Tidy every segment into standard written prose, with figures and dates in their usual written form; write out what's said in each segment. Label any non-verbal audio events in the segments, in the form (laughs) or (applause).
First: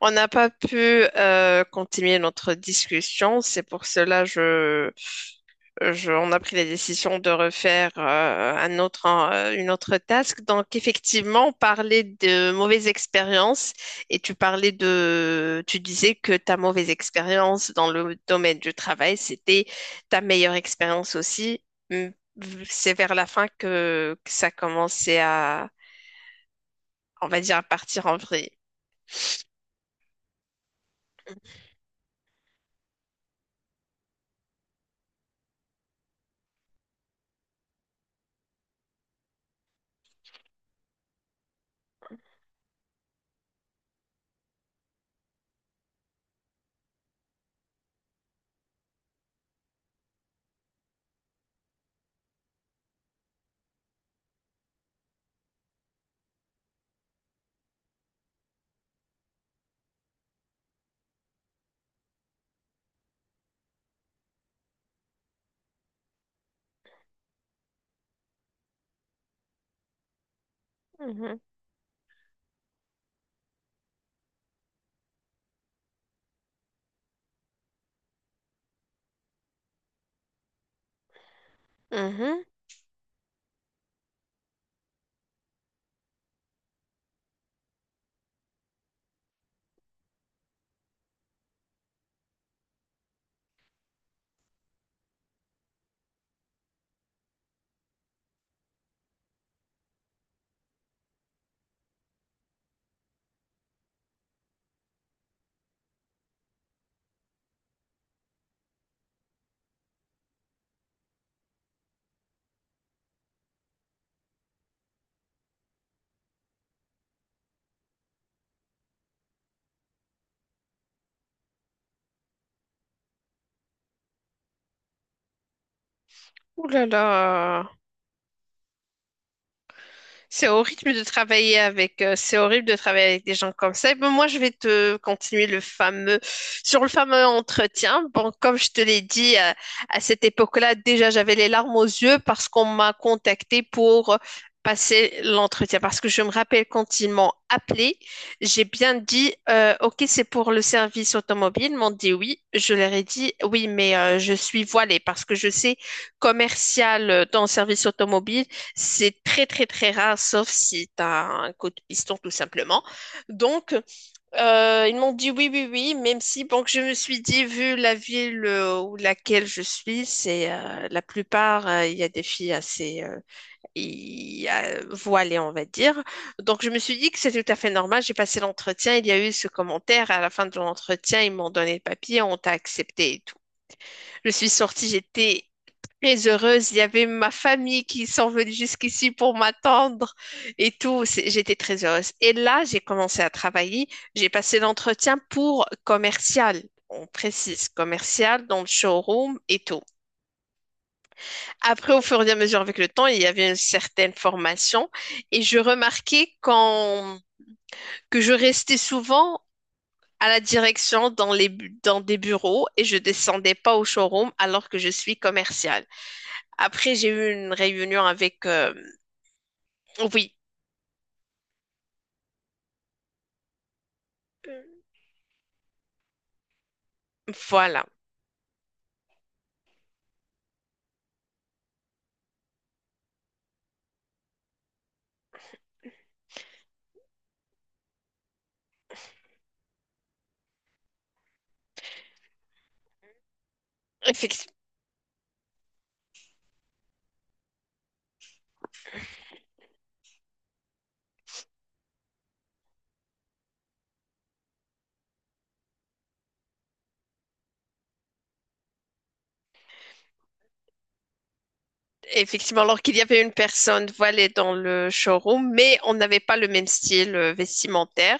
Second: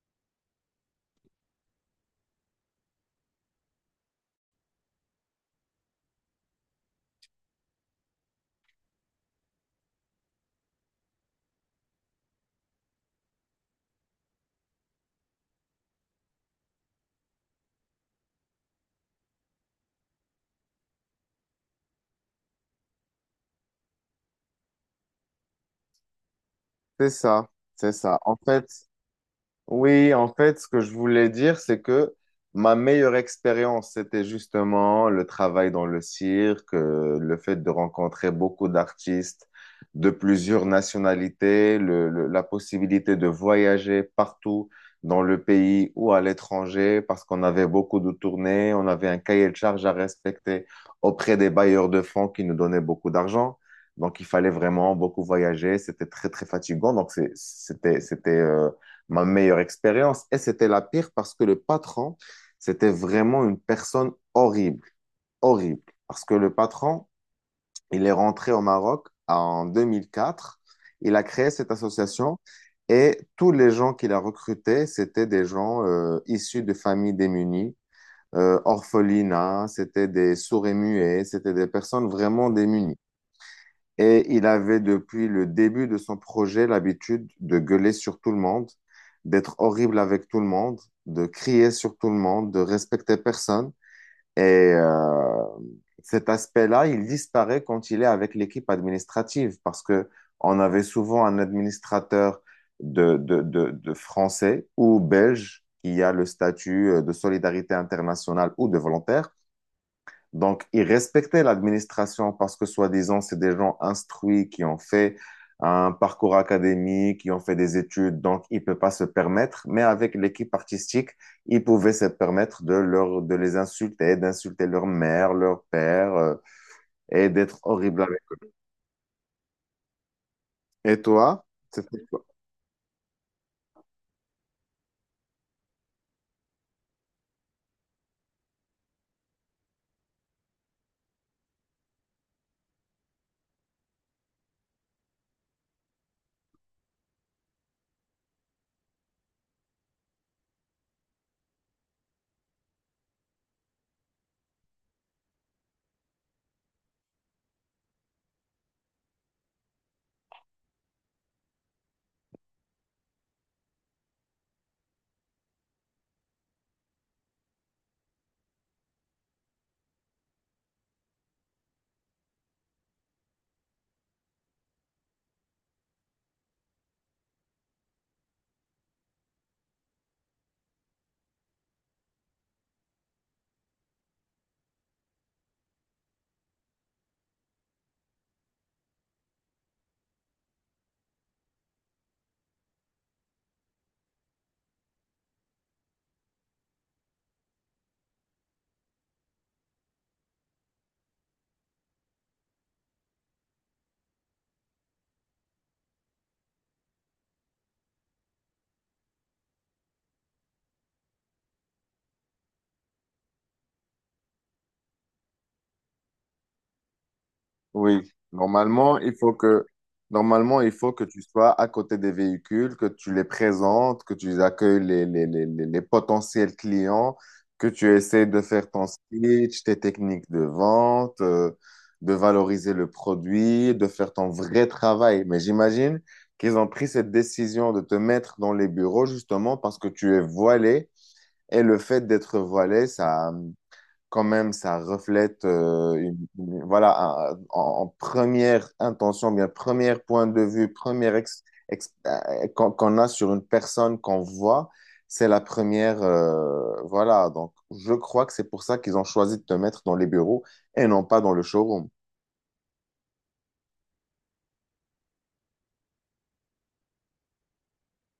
On n'a pas pu continuer notre discussion, c'est pour cela on a pris la décision de refaire un autre, une autre task. Donc effectivement, on parlait de mauvaises expériences et tu parlais de, tu disais que ta mauvaise expérience dans le domaine du travail, c'était ta meilleure expérience aussi. Mm, c'est vers la fin que ça commençait à, C'est on va ça, dire, à c'est partir en ça. En vrille. fait, oui, en fait, ce que je voulais dire, c'est que ma meilleure expérience, c'était justement le travail dans le cirque, le fait de rencontrer beaucoup d'artistes de plusieurs nationalités, la possibilité de voyager partout dans le pays ou à l'étranger, parce qu'on avait beaucoup de tournées, on avait un cahier de charges à respecter auprès des bailleurs de fonds qui nous donnaient beaucoup d'argent. Donc, il fallait vraiment beaucoup voyager. C'était très, très fatigant. Donc, c'était ma meilleure expérience. Et c'était la pire parce que le patron, c'était vraiment une personne horrible, horrible. Parce que le patron, il est rentré au Maroc en 2004. Il a Mhm. créé cette association et tous les gens qu'il a recrutés, c'était des gens issus de familles démunies, orphelinats, c'était des sourds et muets, c'était des personnes Mhm. vraiment démunies. Et il avait depuis le début de son projet l'habitude de gueuler sur tout le monde, d'être horrible avec tout le monde, de crier sur tout le monde, de respecter personne. Et euh, cet aspect-là, il disparaît quand il est avec l'équipe administrative parce que on avait souvent un administrateur de français ou belge qui a le statut de solidarité internationale ou de volontaire, donc ils respectaient l'administration parce que, soi-disant, c'est des gens instruits qui ont fait un parcours académique, qui ont fait des études, donc ils ne peuvent pas se permettre. Mais avec l'équipe artistique, ils pouvaient se permettre de les insulter, d'insulter leur mère, leur père, Ouh là et d'être là. horrible avec. C'est au rythme Et de toi? travailler C'était… avec, c'est horrible de travailler avec des gens comme ça. Et ben, moi, je vais te continuer le fameux, sur le fameux entretien. Bon, comme je te l'ai dit, à cette époque-là, déjà, j'avais les larmes aux yeux parce qu'on m'a contacté pour passer l'entretien. Parce que je me rappelle quand ils m'ont appelé, j'ai bien dit, OK, c'est pour le service automobile. Ils m'ont dit oui. Je leur ai dit oui, mais je suis voilée parce que je sais commercial dans le service automobile. C'est très très très rare, sauf si tu as un coup de piston tout simplement. Donc, ils m'ont dit oui, oui, oui, même si, bon, que je me suis dit, vu la ville où laquelle je suis, c'est la plupart, il y a des filles assez voilées, on va dire. Donc, je me suis dit que c'est tout à fait normal. J'ai passé l'entretien, il y a eu ce commentaire. À la fin de l'entretien, ils m'ont donné le papier, on t'a accepté et tout. Je suis sortie, j'étais très heureuse. Il y avait ma famille qui sont venus jusqu'ici pour m'attendre et tout. C'est- J'étais très heureuse. Et là, j'ai commencé à travailler. J'ai passé l'entretien pour commercial. On précise commercial dans le showroom et tout. Après, au fur et à mesure avec le temps, il y avait une certaine formation et je remarquais quand que je restais souvent à la direction dans les dans des bureaux et je descendais pas au showroom alors que je suis commerciale. Après, j'ai eu une réunion Oui, avec oui, normalement, il faut que tu sois à côté des véhicules, que tu les présentes, que tu accueilles les potentiels clients, que voilà. tu essaies de faire ton speech, tes techniques de vente, de valoriser le produit, de faire ton vrai travail. Mais j'imagine qu'ils ont pris cette décision de te mettre dans les bureaux justement parce que tu es voilé, et le fait d'être voilé, ça, quand Effec- même, ça reflète, voilà, en, en première intention, bien, premier point de vue, qu'on a sur une personne qu'on voit, c'est la voilà. Donc, je crois que c'est pour ça qu'ils ont choisi de te mettre dans les bureaux et non pas dans le showroom. Effectivement, alors qu'il y avait une personne voilée dans le showroom, mais on n'avait pas le même style vestimentaire.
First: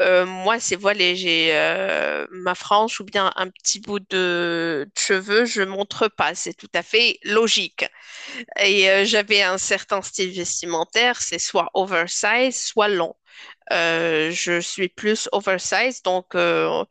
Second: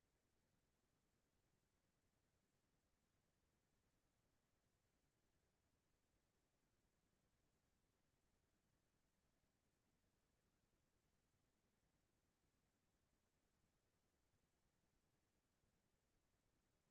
Moi, c'est voilé, j'ai ma frange ou bien un petit bout de cheveux, je montre pas, c'est tout à fait logique. Et j'avais un certain style vestimentaire, c'est soit oversize, soit long. Je suis plus oversize, donc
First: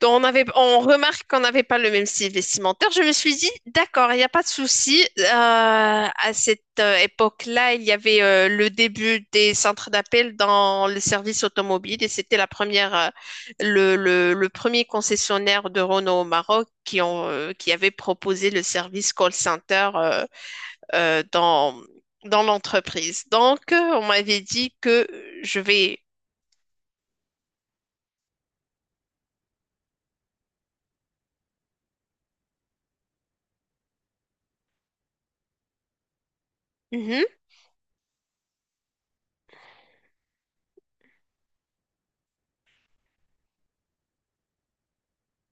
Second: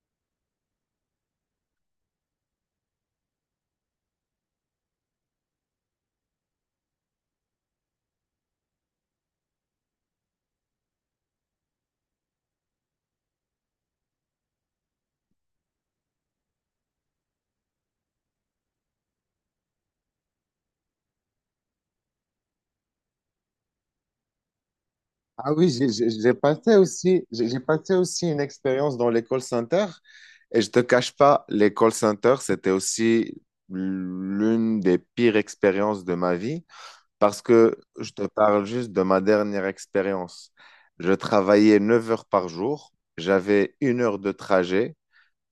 donc, on avait, on remarque qu'on n'avait pas le même style vestimentaire. Je me suis dit, d'accord, il n'y a pas de souci. À cette époque-là, il y avait le début des centres d'appel dans les services automobiles et c'était la première, le premier concessionnaire de Renault au Maroc qui, ont, qui avait proposé le service call center euh, dans, dans l'entreprise. Donc, on m'avait dit que Ah je oui, j'ai vais. j'ai- j'ai passé aussi, j'ai passé aussi une expérience dans les call centers. Et je te cache pas, les call centers, c'était aussi l'une des pires expériences de ma vie. Mhm. Parce que je te parle juste de ma dernière expérience. Je travaillais 9 heures par jour, j'avais 1 heure de trajet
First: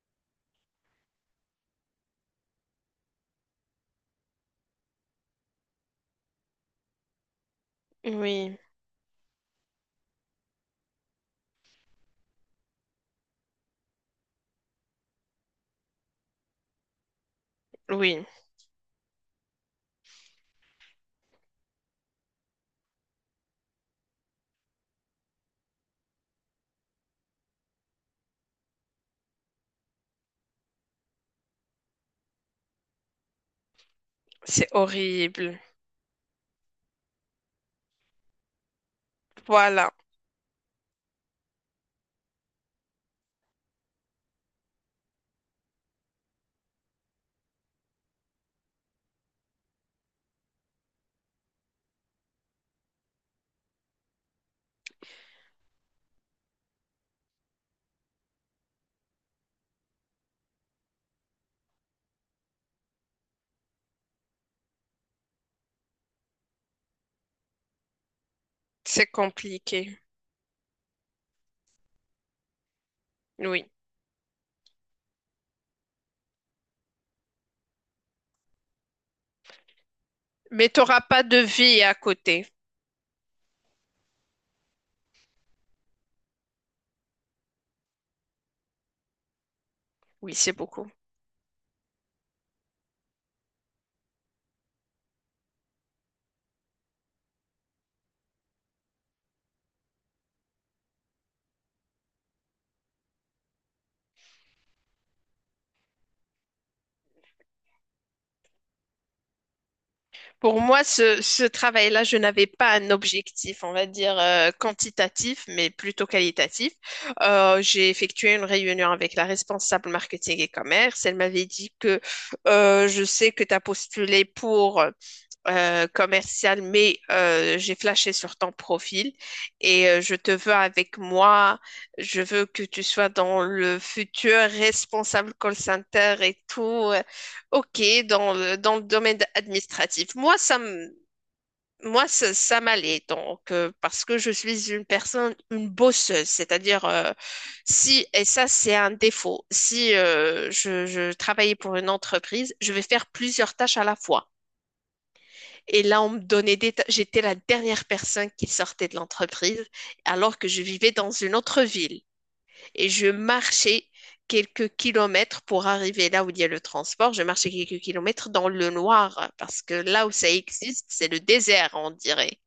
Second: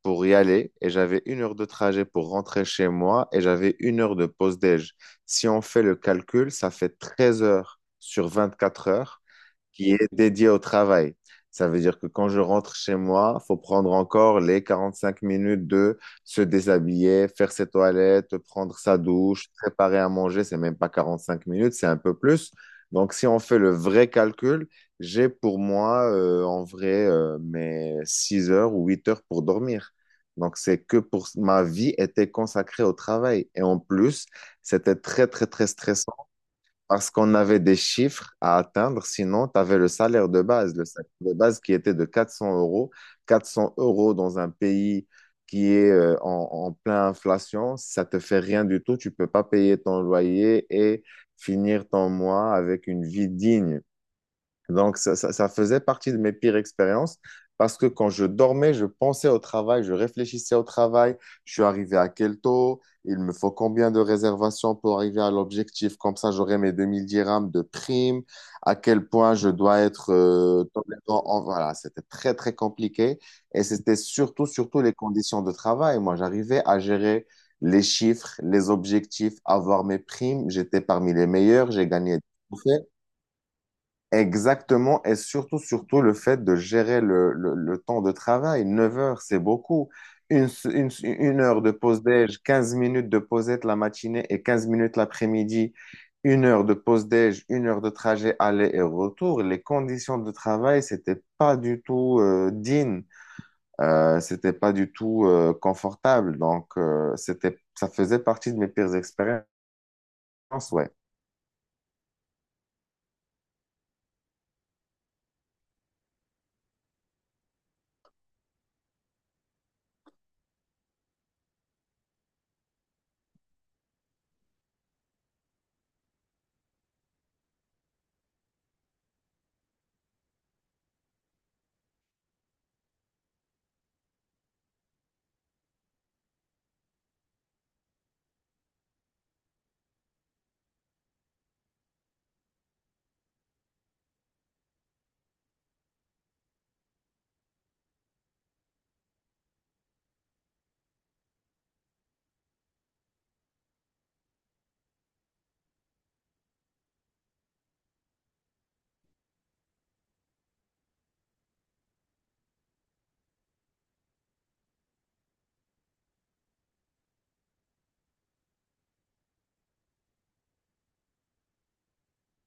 pour y aller et j'avais 1 heure de trajet pour rentrer chez moi, et j'avais 1 heure de pause déj. Si on fait le calcul, ça fait treize heures sur Oui, vingt-quatre heures qui est dédié au travail. Ça veut dire que quand je rentre chez moi, il faut prendre encore les 45 minutes de se déshabiller, faire ses oui, toilettes, prendre sa douche, préparer à manger. C'est même pas 45 minutes, c'est un peu plus. Donc, si on fait le vrai calcul, en vrai, mes 6 heures ou 8 heures pour dormir. Donc, c'est que pour ma vie était consacrée au travail. Et en plus, c'est c'était très, très, horrible. très stressant parce qu'on avait des chiffres à atteindre, sinon tu avais le Voilà. salaire de base, le salaire de base qui était de 400 euros. 400 euros dans un pays qui est en pleine inflation, ça te fait rien du tout, tu peux pas payer ton loyer et finir ton mois avec une vie digne. Donc, ça faisait partie de mes pires expériences parce que quand je dormais, je pensais au travail, je réfléchissais au travail, je suis arrivé à quel taux, il me faut combien de réservations pour arriver à l'objectif, comme ça j'aurai mes 2 000 dirhams de prime, à C'est quel point je dois compliqué, être tolérant. Voilà, c'était très, très compliqué, et oui. c'était surtout, surtout les conditions de travail. Moi, j'arrivais à gérer les chiffres, les objectifs, avoir mes primes, Mais tu j'étais n'auras parmi pas les de meilleurs, vie j'ai à gagné des côté. trophées. Exactement, et surtout, surtout le fait de gérer le temps de travail. 9 heures, c'est beaucoup. Oui, c'est beaucoup. 1 heure de pause déj, 15 minutes de pausette la matinée et 15 minutes l'après-midi, 1 heure de pause déj, 1 heure de trajet aller et retour. Les conditions de travail, c'était pas du tout digne, c'était pas du tout confortable. Donc, ça faisait partie de mes pires expériences, Pour moi, ouais. Ce travail-là, je n'avais pas un objectif, on va dire, quantitatif, mais plutôt qualitatif. J'ai effectué une réunion avec la responsable marketing et commerce. Elle m'avait dit que je sais que tu as postulé pour commercial, mais j'ai flashé sur ton profil et je te veux avec moi. Je veux que tu sois dans le futur responsable call center et tout. Ok, dans dans le domaine administratif. Moi, ça, ça m'allait donc parce que je suis une personne, une bosseuse, c'est-à-dire si et ça c'est un défaut. Si je travaillais pour une entreprise, je vais faire plusieurs tâches à la fois. Et là, on me donnait des... ta- J'étais la dernière personne qui sortait de l'entreprise alors que je vivais dans une autre ville. Et je marchais quelques kilomètres pour arriver là où il y a le transport. Je marchais quelques kilomètres dans le noir parce que là où ça existe, c'est le désert, on dirait.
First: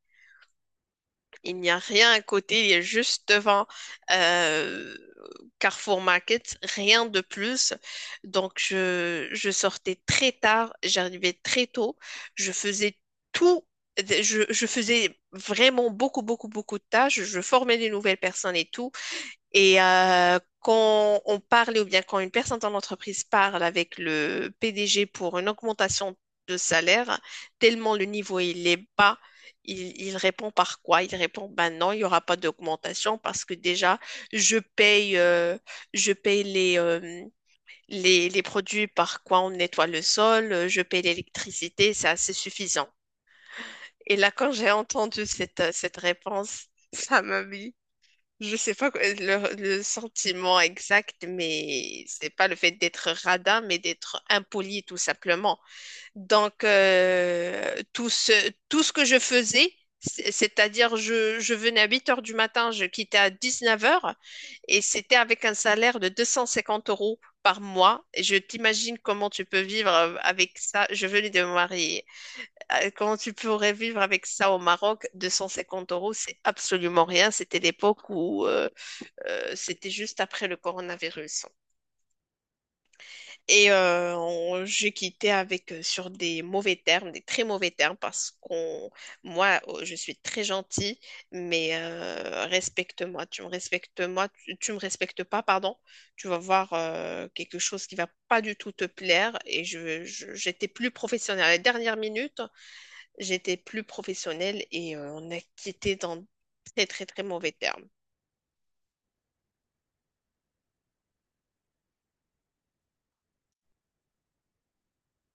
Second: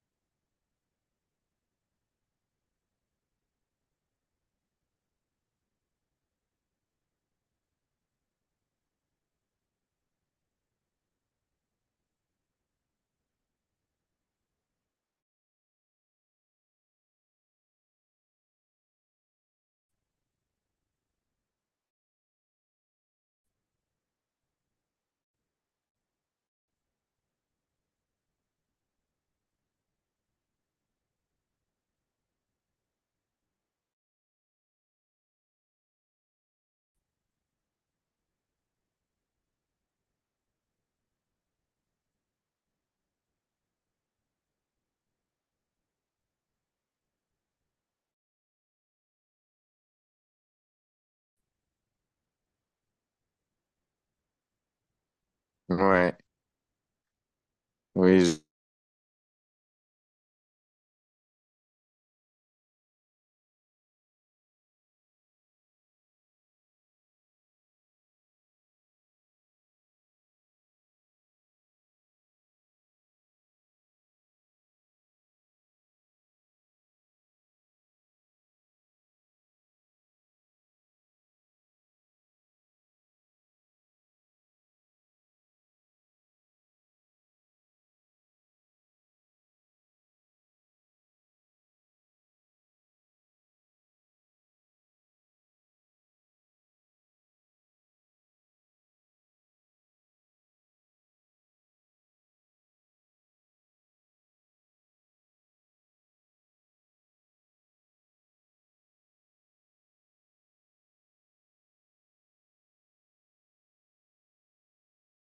Il n'y a rien à côté, il est juste devant euh, Carrefour Market, rien de plus. Donc, je sortais très tard, j'arrivais très tôt, je faisais tout, je faisais vraiment beaucoup, beaucoup, beaucoup de tâches, je formais des nouvelles personnes et tout. Et quand on parle ou bien quand une personne dans l'entreprise parle avec le PDG pour une augmentation de salaire, tellement le niveau il est bas, il répond par quoi? Il répond, ben non, il n'y aura pas d'augmentation parce que déjà, je paye, euh, je paye les, les produits par quoi on nettoie le sol, je paye l'électricité, c'est assez suffisant. Et là, quand j'ai (laughs) entendu cette réponse, ça m'a mis je sais pas quoi- le sentiment exact, mais c'est pas le fait d'être radin, mais d'être impoli tout simplement. Ouais, Donc oui, tout ce que je faisais, c'est- c'est-à-dire je venais à 8 heures du matin, je quittais à 19 heures, et c'était avec un salaire de 250 euros par mois. Et je t'imagine comment tu peux vivre avec ça. Je venais de me marier. Comment tu pourrais vivre avec ça au Maroc? 250 euros, c'est absolument rien. C'était l'époque où c'était juste après le coronavirus. Et j'ai quitté avec sur des mauvais termes, des très mauvais termes, parce qu'on, moi, je suis très gentille, mais respecte-moi, tu me respectes moi, tu me respectes pas, pardon. Tu vas voir quelque chose qui va pas du tout te plaire. Et j'étais plus professionnelle. À la dernière minute, j'étais plus professionnelle et on a quitté dans très très très mauvais termes.